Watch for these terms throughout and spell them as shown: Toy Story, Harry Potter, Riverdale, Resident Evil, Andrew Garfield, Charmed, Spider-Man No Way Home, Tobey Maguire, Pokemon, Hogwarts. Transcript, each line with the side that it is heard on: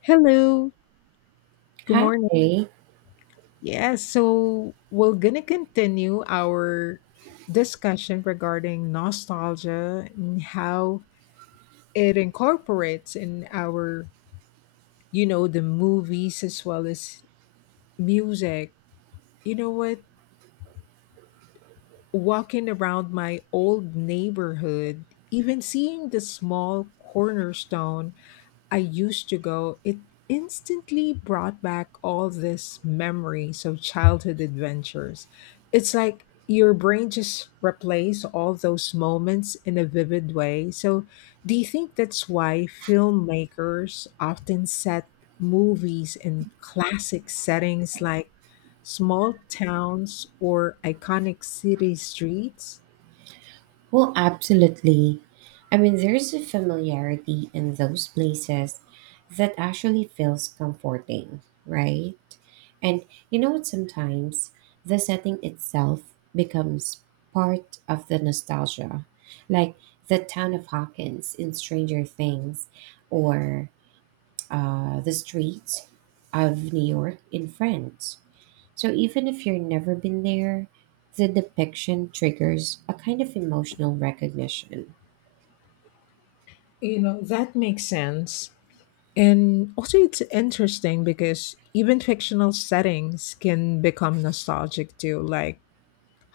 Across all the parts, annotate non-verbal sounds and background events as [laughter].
left: Hello, good morning.
right: Hi.
left: Yes. So we're gonna continue our discussion regarding nostalgia and how it incorporates in our, you know, the movies as well as music. You know what? Walking around my old neighborhood, even seeing the small cornerstone I used to go, it instantly brought back all this memories of childhood adventures. It's like your brain just replays all those moments in a vivid way. So, do you think that's why filmmakers often set movies in classic settings like small towns or iconic city streets?
right: Well, absolutely. There's a familiarity in those places that actually feels comforting, right? And you know what? Sometimes the setting itself becomes part of the nostalgia, like the town of Hawkins in Stranger Things or the streets of New York in Friends. So even if you've never been there, the depiction triggers a kind of emotional recognition.
left: You know, that makes sense. And also, it's interesting because even fictional settings can become nostalgic too, like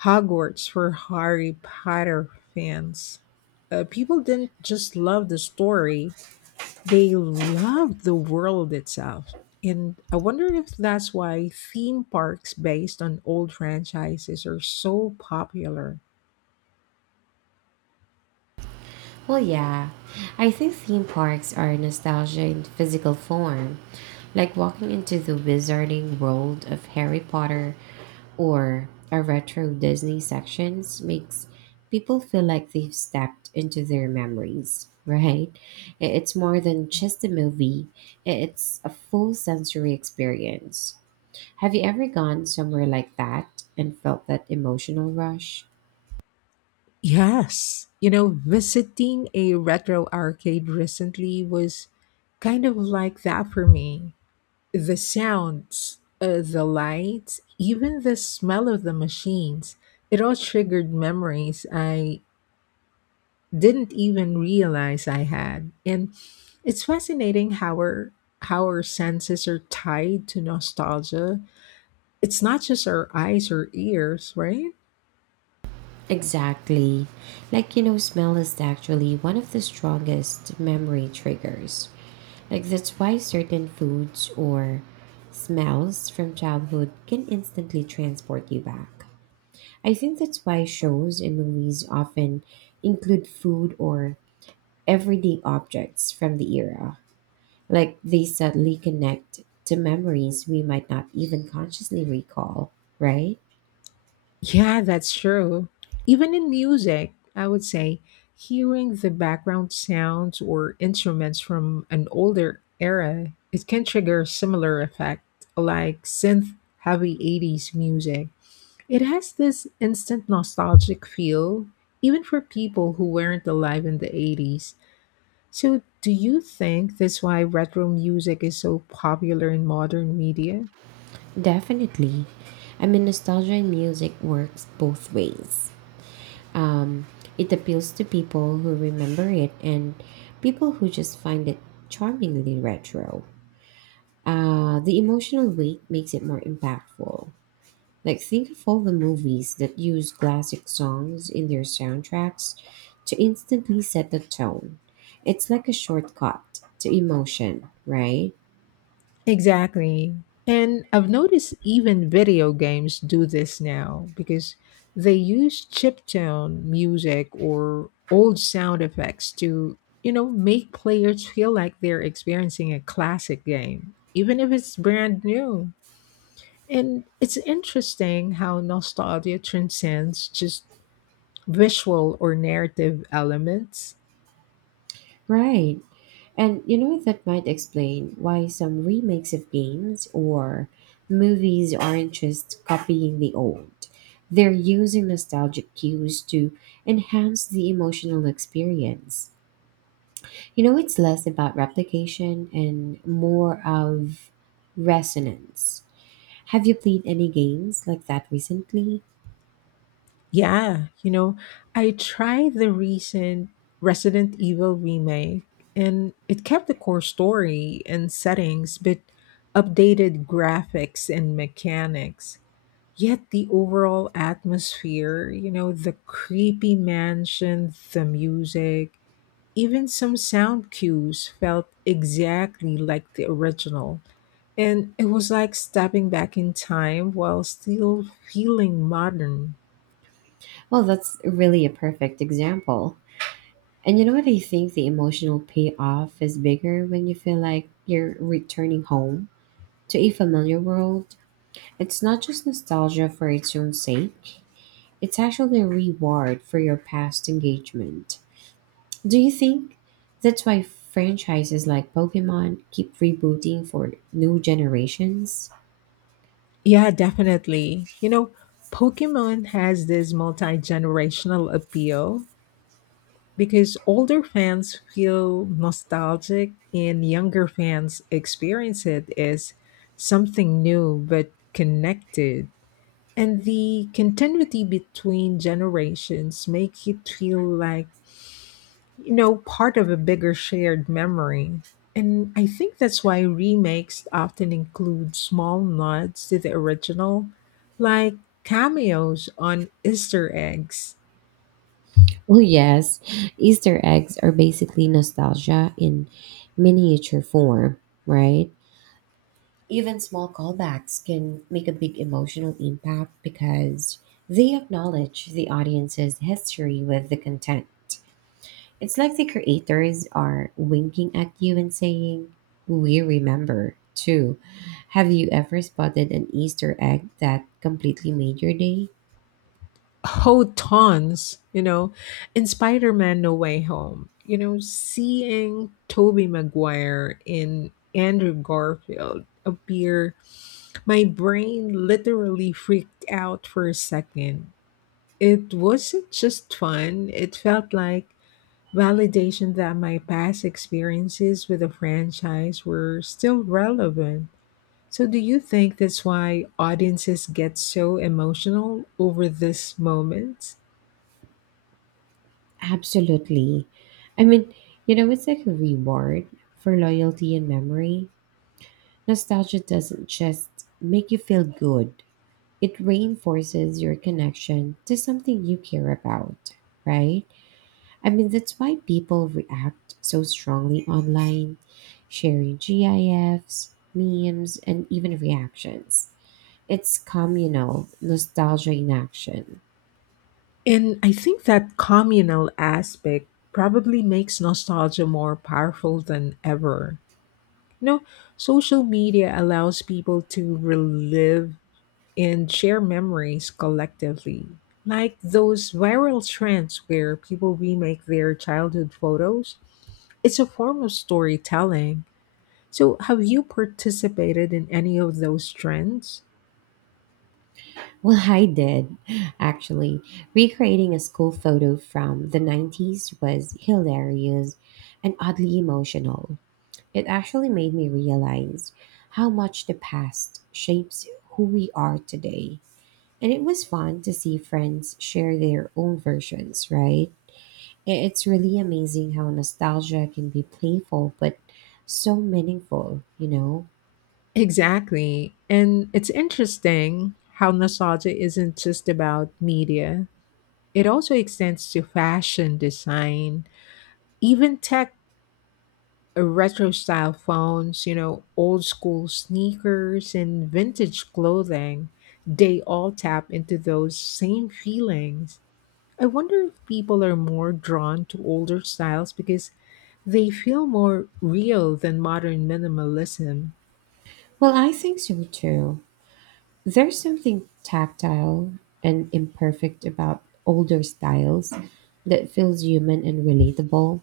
left: Hogwarts for Harry Potter fans. People didn't just love the story, they loved the world itself. And I wonder if that's why theme parks based on old franchises are so popular.
right: Well, yeah. I think theme parks are nostalgia in physical form, like walking into the wizarding world of Harry Potter or a retro Disney sections makes people feel like they've stepped into their memories, right? It's more than just a movie, it's a full sensory experience. Have you ever gone somewhere like that and felt that emotional rush?
left: Yes. You know, visiting a retro arcade recently was kind of like that for me. The sounds, the lights, even the smell of the machines, it all triggered memories I didn't even realize I had. And it's fascinating how our senses are tied to nostalgia. It's not just our eyes or ears, right?
right: Exactly. Like, you know, smell is actually one of the strongest memory triggers. Like, that's why certain foods or smells from childhood can instantly transport you back. I think that's why shows and movies often include food or everyday objects from the era. Like, they subtly connect to memories we might not even consciously recall, right?
left: Yeah, that's true. Even in music, I would say hearing the background sounds or instruments from an older era, it can trigger similar effect like synth heavy 80s music. It has this instant nostalgic feel, even for people who weren't alive in the 80s. So, do you think that's why retro music is so popular in modern media?
right: Definitely. I mean, nostalgia in music works both ways. Um, it appeals to people who remember it and people who just find it charmingly retro. The emotional weight makes it more impactful. Like, think of all the movies that use classic songs in their soundtracks to instantly set the tone. It's like a shortcut to emotion, right?
left: Exactly. And I've noticed even video games do this now because they use chiptune music or old sound effects to, you know, make players feel like they're experiencing a classic game, even if it's brand new. And it's interesting how nostalgia transcends just visual or narrative elements.
right: Right. And you know, that might explain why some remakes of games or movies aren't just copying the old. They're using nostalgic cues to enhance the emotional experience. You know, it's less about replication and more of resonance. Have you played any games like that recently?
left: Yeah, you know, I tried the recent Resident Evil remake and it kept the core story and settings but updated graphics and mechanics. Yet the overall atmosphere, you know, the creepy mansion, the music, even some sound cues felt exactly like the original, and it was like stepping back in time while still feeling modern.
right: Well, that's really a perfect example. And you know what? I think the emotional payoff is bigger when you feel like you're returning home to a familiar world. It's not just nostalgia for its own sake, it's actually a reward for your past engagement. Do you think that's why franchises like Pokemon keep rebooting for new generations?
left: Yeah, definitely. You know, Pokemon has this multi generational appeal because older fans feel nostalgic and younger fans experience it as something new but connected. And the continuity between generations make it feel like, you know, part of a bigger shared memory. And I think that's why remakes often include small nods to the original, like cameos on easter eggs.
right: Well, yes, Easter eggs are basically nostalgia in miniature form, right? Even small callbacks can make a big emotional impact because they acknowledge the audience's history with the content. It's like the creators are winking at you and saying, "We remember, too." Have you ever spotted an Easter egg that completely made your day?
left: Oh, tons, you know. In Spider-Man No Way Home, you know, seeing Tobey Maguire in Andrew Garfield appear, my brain literally freaked out for a second. It wasn't just fun, it felt like validation that my past experiences with the franchise were still relevant. So, do you think that's why audiences get so emotional over this moment?
right: Absolutely. I mean, you know, it's like a reward for loyalty and memory. Nostalgia doesn't just make you feel good, it reinforces your connection to something you care about, right? I mean, that's why people react so strongly online, sharing GIFs, memes, and even reactions. It's communal, nostalgia in action.
left: And I think that communal aspect probably makes nostalgia more powerful than ever. You know, social media allows people to relive and share memories collectively, like those viral trends where people remake their childhood photos. It's a form of storytelling. So, have you participated in any of those trends?
right: Well, [laughs] I did, actually. Recreating a school photo from the 90s was hilarious and oddly emotional. It actually made me realize how much the past shapes who we are today. And it was fun to see friends share their own versions, right? It's really amazing how nostalgia can be playful but so meaningful, you know?
left: Exactly. And it's interesting how nostalgia isn't just about media, it also extends to fashion, design, even tech retro style phones, you know, old school sneakers, and vintage clothing, they all tap into those same feelings. I wonder if people are more drawn to older styles because they feel more real than modern minimalism.
right: Well, I think so too. There's something tactile and imperfect about older styles that feels human and relatable.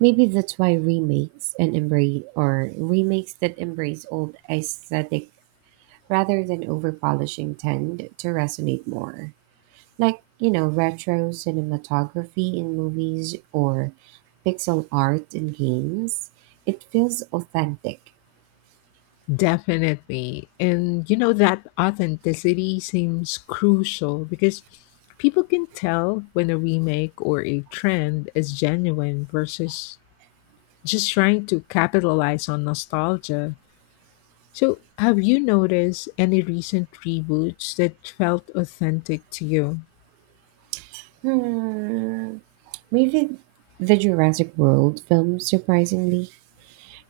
right: Maybe that's why remakes and embrace or remakes that embrace old aesthetic rather than over polishing tend to resonate more. Like, you know, retro cinematography in movies or pixel art in games, it feels authentic.
left: Definitely. And you know, that authenticity seems crucial because people can tell when a remake or a trend is genuine versus just trying to capitalize on nostalgia. So, have you noticed any recent reboots that felt authentic to you?
right: Hmm. Maybe the Jurassic World films, surprisingly,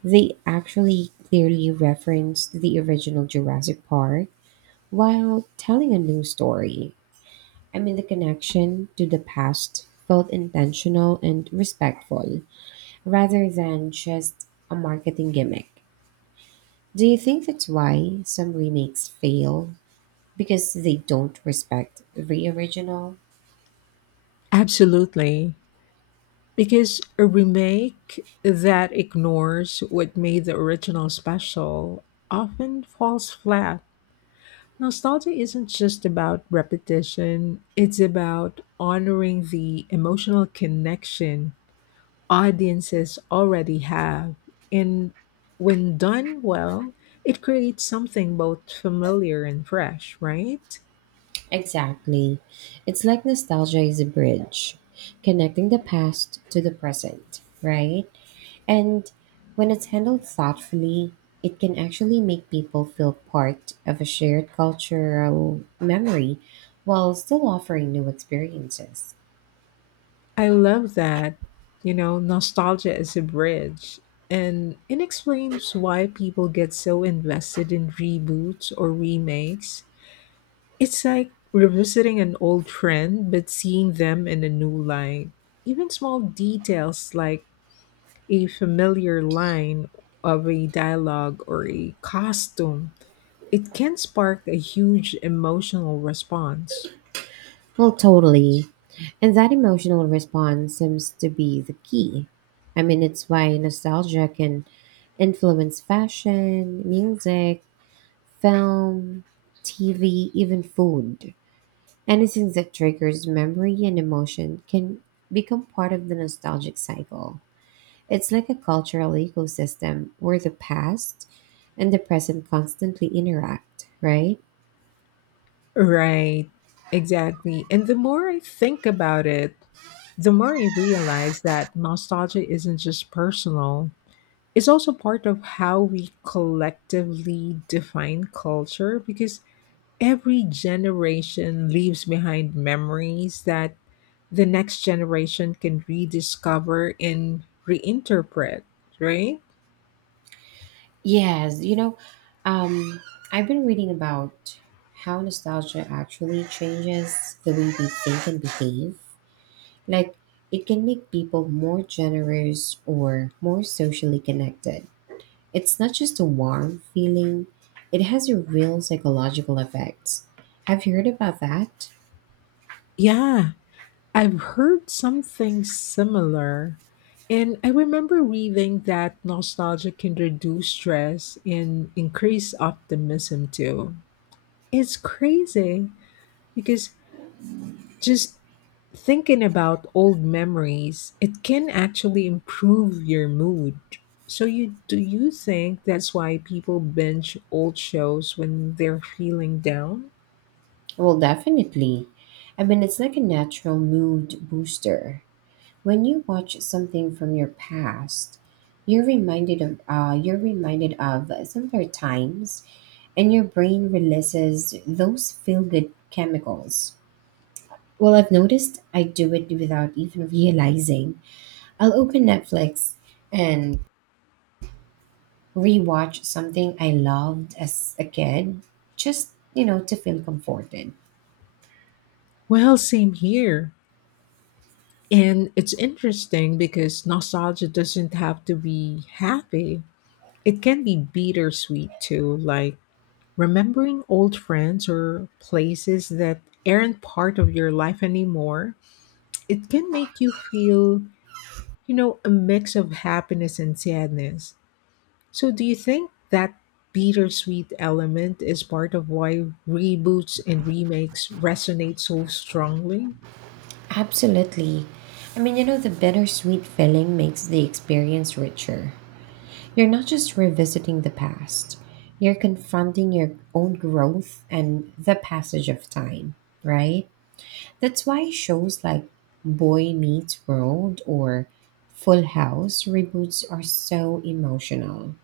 right: they actually clearly referenced the original Jurassic Park while telling a new story. I mean, the connection to the past felt intentional and respectful rather than just a marketing gimmick. Do you think that's why some remakes fail? Because they don't respect the original?
left: Absolutely. Because a remake that ignores what made the original special often falls flat. Nostalgia isn't just about repetition, it's about honoring the emotional connection audiences already have. And when done well, it creates something both familiar and fresh, right?
right: Exactly. It's like nostalgia is a bridge, connecting the past to the present, right? And when it's handled thoughtfully, it can actually make people feel part of a shared cultural memory while still offering new experiences.
left: I love that, you know, nostalgia is a bridge. And it explains why people get so invested in reboots or remakes. It's like revisiting an old trend, but seeing them in a new light. Even small details like a familiar line of a dialogue or a costume, it can spark a huge emotional response.
right: Well, totally. And that emotional response seems to be the key. I mean, it's why nostalgia can influence fashion, music, film, TV, even food. Anything that triggers memory and emotion can become part of the nostalgic cycle. It's like a cultural ecosystem where the past and the present constantly interact, right?
left: Right, exactly. And the more I think about it, the more I realize that nostalgia isn't just personal, it's also part of how we collectively define culture because every generation leaves behind memories that the next generation can rediscover and reinterpret, right?
right: Yes, you know, um, I've been reading about how nostalgia actually changes the way we think and behave. Like, it can make people more generous or more socially connected. It's not just a warm feeling, it has a real psychological effect. Have you heard about that?
left: Yeah, I've heard something similar. And I remember reading that nostalgia can reduce stress and increase optimism too. It's crazy because just thinking about old memories, it can actually improve your mood. So you do you think that's why people binge old shows when they're feeling down?
right: Well, definitely. I mean, it's like a natural mood booster. When you watch something from your past, you're reminded of simpler times, and your brain releases those feel good chemicals. Well, I've noticed I do it without even realizing. I'll open Netflix and rewatch something I loved as a kid, just, you know, to feel comforted.
left: Well, same here. And it's interesting because nostalgia doesn't have to be happy. It can be bittersweet too, like remembering old friends or places that aren't part of your life anymore. It can make you feel, you know, a mix of happiness and sadness. So, do you think that bittersweet element is part of why reboots and remakes resonate so strongly?
right: Absolutely. I mean, you know, the bittersweet feeling makes the experience richer. You're not just revisiting the past, you're confronting your own growth and the passage of time, right? That's why shows like Boy Meets World or Full House reboots are so emotional.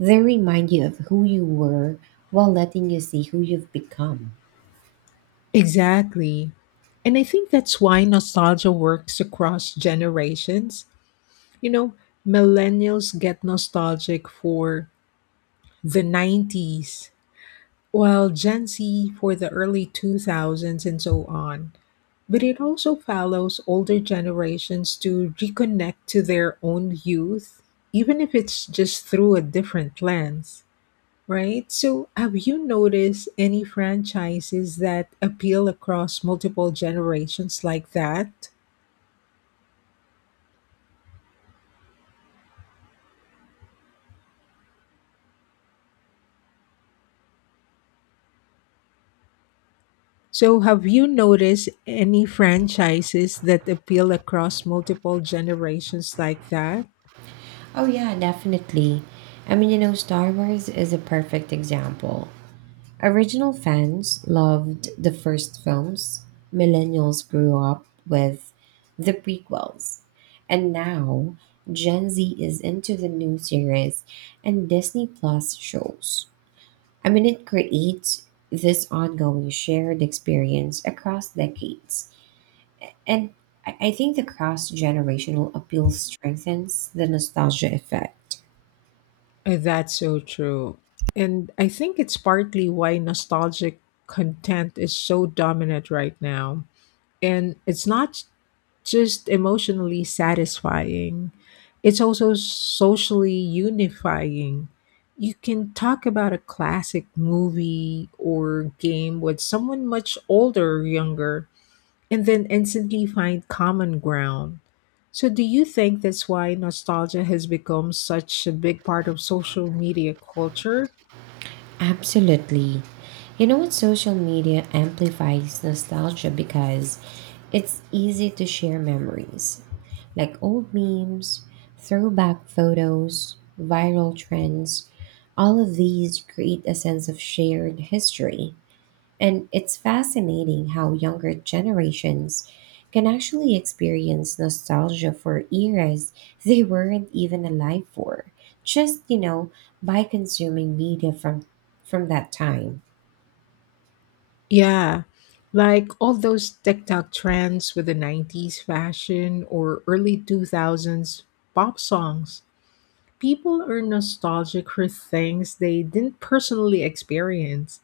right: They remind you of who you were while letting you see who you've become.
left: Exactly. And I think that's why nostalgia works across generations. You know, millennials get nostalgic for the 90s, while Gen Z for the early 2000s and so on. But it also allows older generations to reconnect to their own youth, even if it's just through a different lens, right? So, have you noticed any franchises that appeal across multiple generations like that? So, have you noticed any franchises that appeal across multiple generations like that?
right: Oh, yeah, definitely. I mean, you know, Star Wars is a perfect example. Original fans loved the first films, millennials grew up with the prequels, and now Gen Z is into the new series and Disney Plus shows. I mean, it creates this ongoing shared experience across decades. And I think the cross generational appeal strengthens the nostalgia effect.
left: That's so true. And I think it's partly why nostalgic content is so dominant right now. And it's not just emotionally satisfying, it's also socially unifying. You can talk about a classic movie or game with someone much older or younger and then instantly find common ground. So, do you think that's why nostalgia has become such a big part of social media culture?
right: Absolutely. You know what? Social media amplifies nostalgia because it's easy to share memories like old memes, throwback photos, viral trends. All of these create a sense of shared history. And it's fascinating how younger generations can actually experience nostalgia for eras they weren't even alive for, just, you know, by consuming media from that time.
left: Yeah, like all those TikTok trends with the 90s fashion or early 2000s pop songs. People are nostalgic for things they didn't personally experience.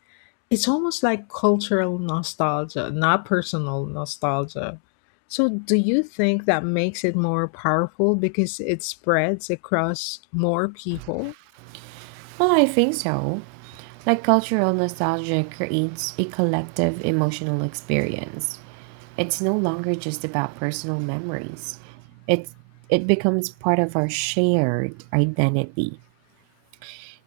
left: It's almost like cultural nostalgia, not personal nostalgia. So, do you think that makes it more powerful because it spreads across more people?
right: Well, I think so. Like, cultural nostalgia creates a collective emotional experience. It's no longer just about personal memories. It's it becomes part of our shared identity.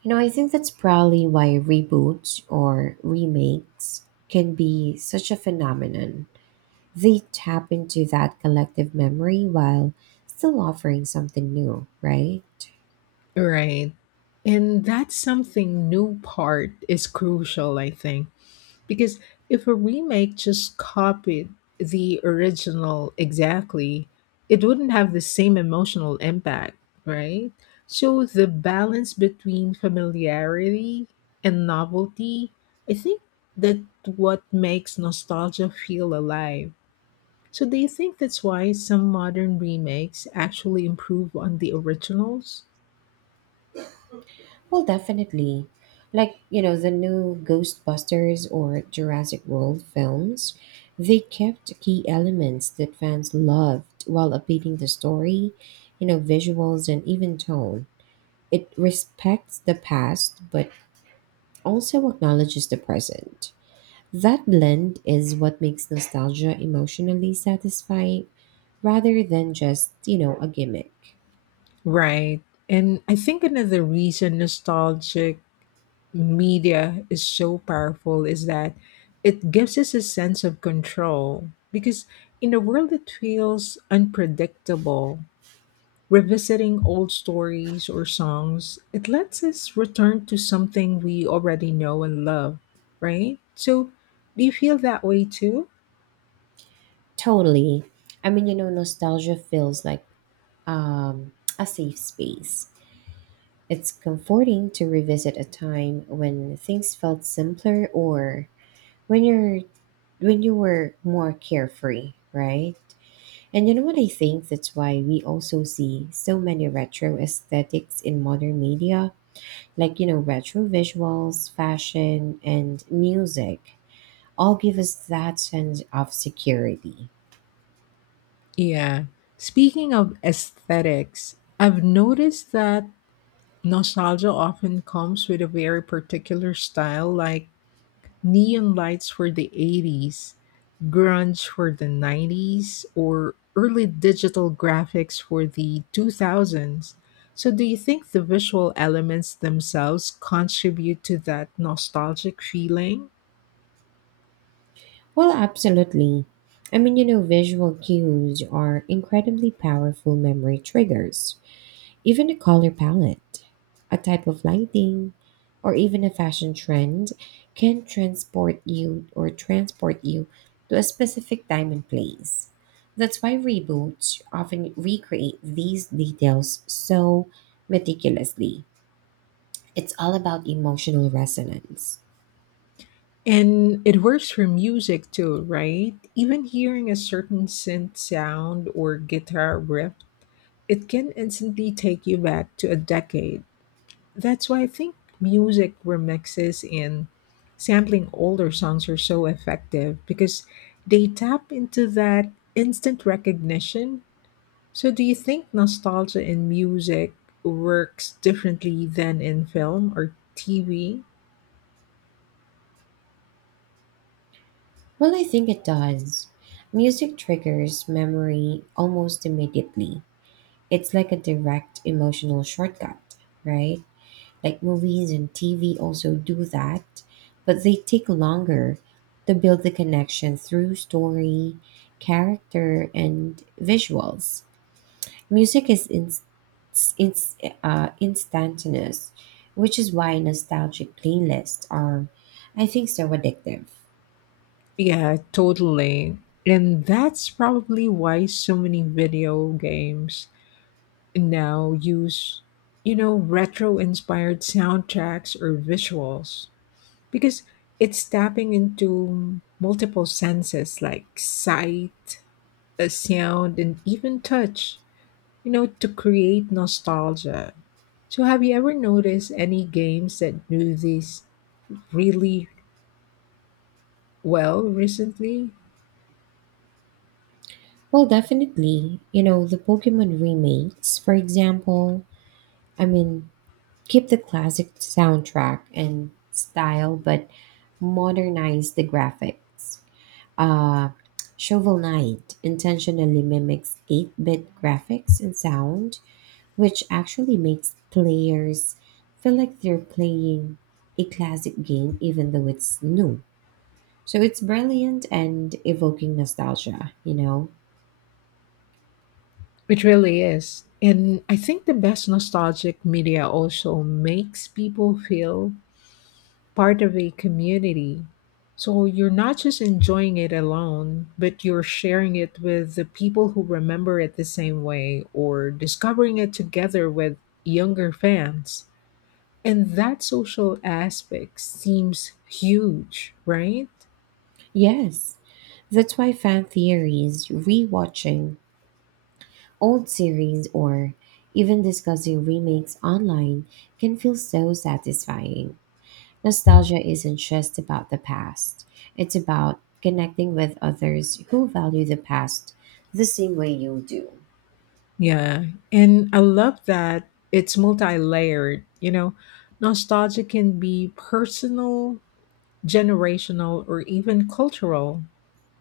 right: You know, I think that's probably why reboots or remakes can be such a phenomenon. They tap into that collective memory while still offering something new, right?
left: Right. And that's something new part is crucial, I think. Because if a remake just copied the original exactly, it wouldn't have the same emotional impact, right? So the balance between familiarity and novelty, I think that what makes nostalgia feel alive. So do you think that's why some modern remakes actually improve on the originals?
right: Well, definitely. Like, you know, the new Ghostbusters or Jurassic World films, they kept key elements that fans loved while updating the story, you know, visuals and even tone. It respects the past but also acknowledges the present. That blend is what makes nostalgia emotionally satisfying rather than just, you know, a gimmick.
left: Right. And I think another reason nostalgic media is so powerful is that it gives us a sense of control because in a world that feels unpredictable, revisiting old stories or songs, it lets us return to something we already know and love, right? So do you feel that way too?
right: Totally. I mean, you know, nostalgia feels like um, a safe space. It's comforting to revisit a time when things felt simpler or when you're when you were more carefree, right? And you know what I think? That's why we also see so many retro aesthetics in modern media, like, you know, retro visuals, fashion, and music all give us that sense of security.
left: Yeah, speaking of aesthetics, I've noticed that nostalgia often comes with a very particular style, like neon lights were the 80s, grunge were the 90s, or early digital graphics were the 2000s. So, do you think the visual elements themselves contribute to that nostalgic feeling?
right: Well, absolutely. I mean, you know, visual cues are incredibly powerful memory triggers. Even a color palette, a type of lighting, or even a fashion trend can transport you to a specific time and place. That's why reboots often recreate these details so meticulously. It's all about emotional resonance.
left: And it works for music too, right? Even hearing a certain synth sound or guitar riff, it can instantly take you back to a decade. That's why I think music remixes and sampling older songs are so effective because they tap into that instant recognition. So, do you think nostalgia in music works differently than in film or TV?
right: Well, I think it does. Music triggers memory almost immediately. It's like a direct emotional shortcut, right? Like, movies and TV also do that, but they take longer to build the connection through story, character, and visuals. Music is in, instantaneous, which is why nostalgic playlists are, I think, so addictive.
left: Yeah, totally. And that's probably why so many video games now use, you know, retro inspired soundtracks or visuals. Because it's tapping into multiple senses like sight, sound, and even touch, you know, to create nostalgia. So, have you ever noticed any games that do this really well recently?
right: Well, definitely. You know, the Pokemon remakes, for example, I mean, keep the classic soundtrack and style, but modernize the graphics. Uh, Shovel Knight intentionally mimics 8 bit graphics and sound, which actually makes players feel like they're playing a classic game even though it's new. So it's brilliant and evoking nostalgia, you know?
left: It really is. And I think the best nostalgic media also makes people feel part of a community. So you're not just enjoying it alone, but you're sharing it with the people who remember it the same way or discovering it together with younger fans. And that social aspect seems huge, right?
right: Yes, that's why fan theories, rewatching old series, or even discussing remakes online can feel so satisfying. Nostalgia isn't just about the past, it's about connecting with others who value the past the same way you do.
left: Yeah. And I love that it's multi layered. You know, nostalgia can be personal, generational, or even cultural,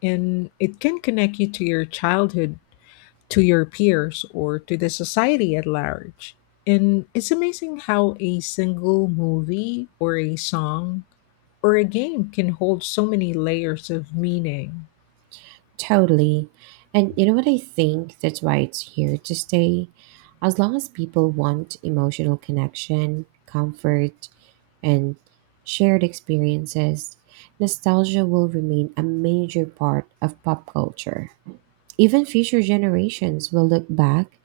left: and it can connect you to your childhood, to your peers, or to the society at large. And it's amazing how a single movie or a song or a game can hold so many layers of meaning.
right: Totally. And you know what I think? That's why it's here to stay. As long as people want emotional connection, comfort, and shared experiences, nostalgia will remain a major part of pop culture. Even future generations will look back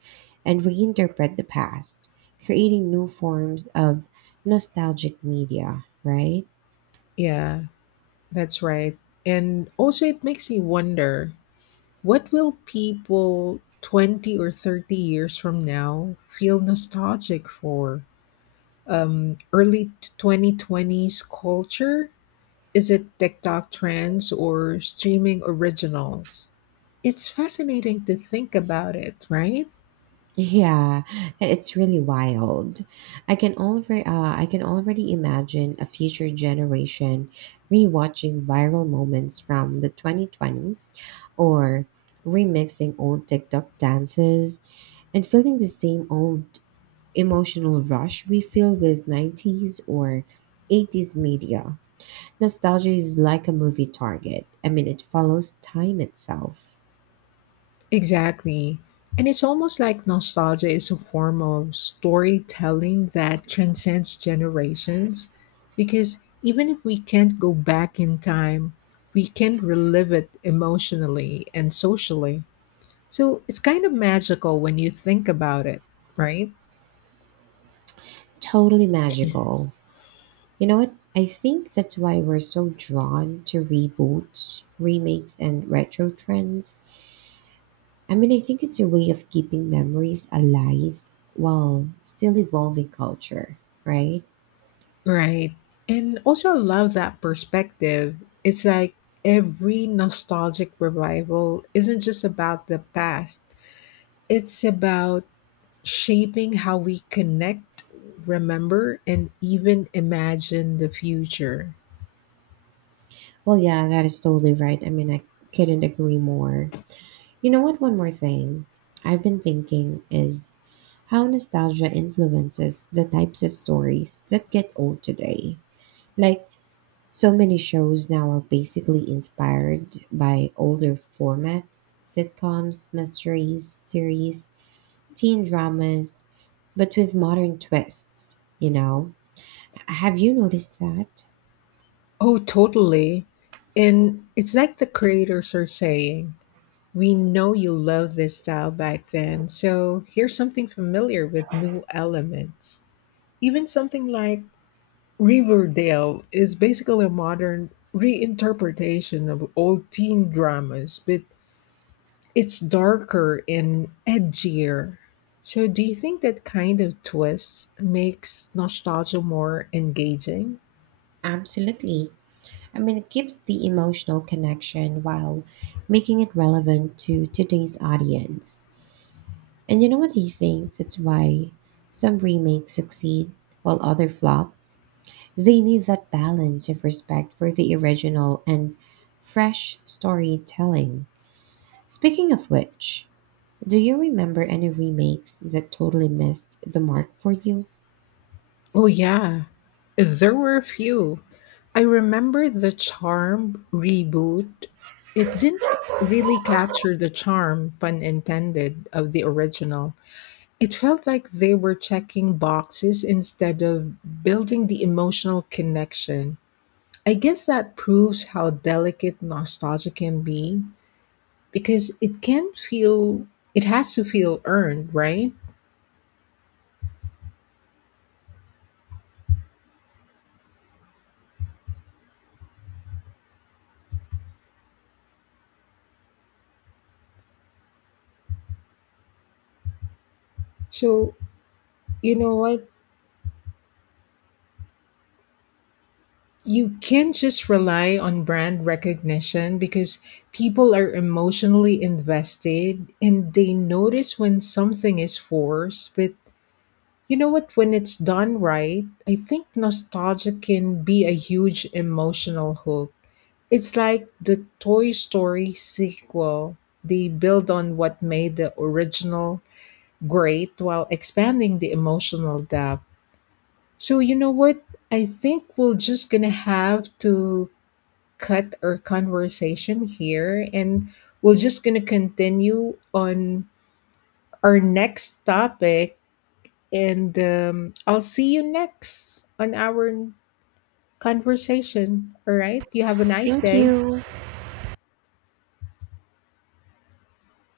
right: and reinterpret the past, creating new forms of nostalgic media, right?
left: Yeah, that's right. And also, it makes me wonder, what will people 20 or 30 years from now feel nostalgic for? Early 2020s culture. Is it TikTok trends or streaming originals? It's fascinating to think about it, right?
right: Yeah, it's really wild. I can already, imagine a future generation rewatching viral moments from the 2020s or remixing old TikTok dances and feeling the same old emotional rush we feel with 90s or 80s media. Nostalgia is like a movie target. I mean, it follows time itself.
left: Exactly. And it's almost like nostalgia is a form of storytelling that transcends generations because even if we can't go back in time, we can relive it emotionally and socially. So it's kind of magical when you think about it, right?
right: Totally magical. You know what? I think that's why we're so drawn to reboots, remakes, and retro trends. I mean, I think it's a way of keeping memories alive while still evolving culture, right?
left: Right. And also, I love that perspective. It's like every nostalgic revival isn't just about the past, it's about shaping how we connect, remember, and even imagine the future.
right: Well, yeah, that is totally right. I mean, I couldn't agree more. You know what? One more thing I've been thinking is how nostalgia influences the types of stories that get old today. Like, so many shows now are basically inspired by older formats, sitcoms, mysteries, series, teen dramas, but with modern twists, you know? Have you noticed that?
left: Oh, totally. And it's like the creators are saying, we know you loved this style back then, so here's something familiar with new elements. Even something like Riverdale is basically a modern reinterpretation of old teen dramas, but it's darker and edgier. So, do you think that kind of twist makes nostalgia more engaging?
right: Absolutely. I mean, it keeps the emotional connection while making it relevant to today's audience. And you know what I think? That's why some remakes succeed while other flop. They need that balance of respect for the original and fresh storytelling. Speaking of which, do you remember any remakes that totally missed the mark for you?
left: Oh, yeah, there were a few. I remember the Charm reboot. It didn't really capture the charm, pun intended, of the original. It felt like they were checking boxes instead of building the emotional connection. I guess that proves how delicate nostalgia can be because it can feel, it has to feel earned, right? So, you know what? You can't just rely on brand recognition because people are emotionally invested and they notice when something is forced, but you know what? When it's done right, I think nostalgia can be a huge emotional hook. It's like the Toy Story sequel. They build on what made the original great while expanding the emotional depth. So, you know what? I think we're just gonna have to cut our conversation here and we're just gonna continue on our next topic. And I'll see you next on our conversation. All right. You have a nice
right: Thank
left: day.
right: you.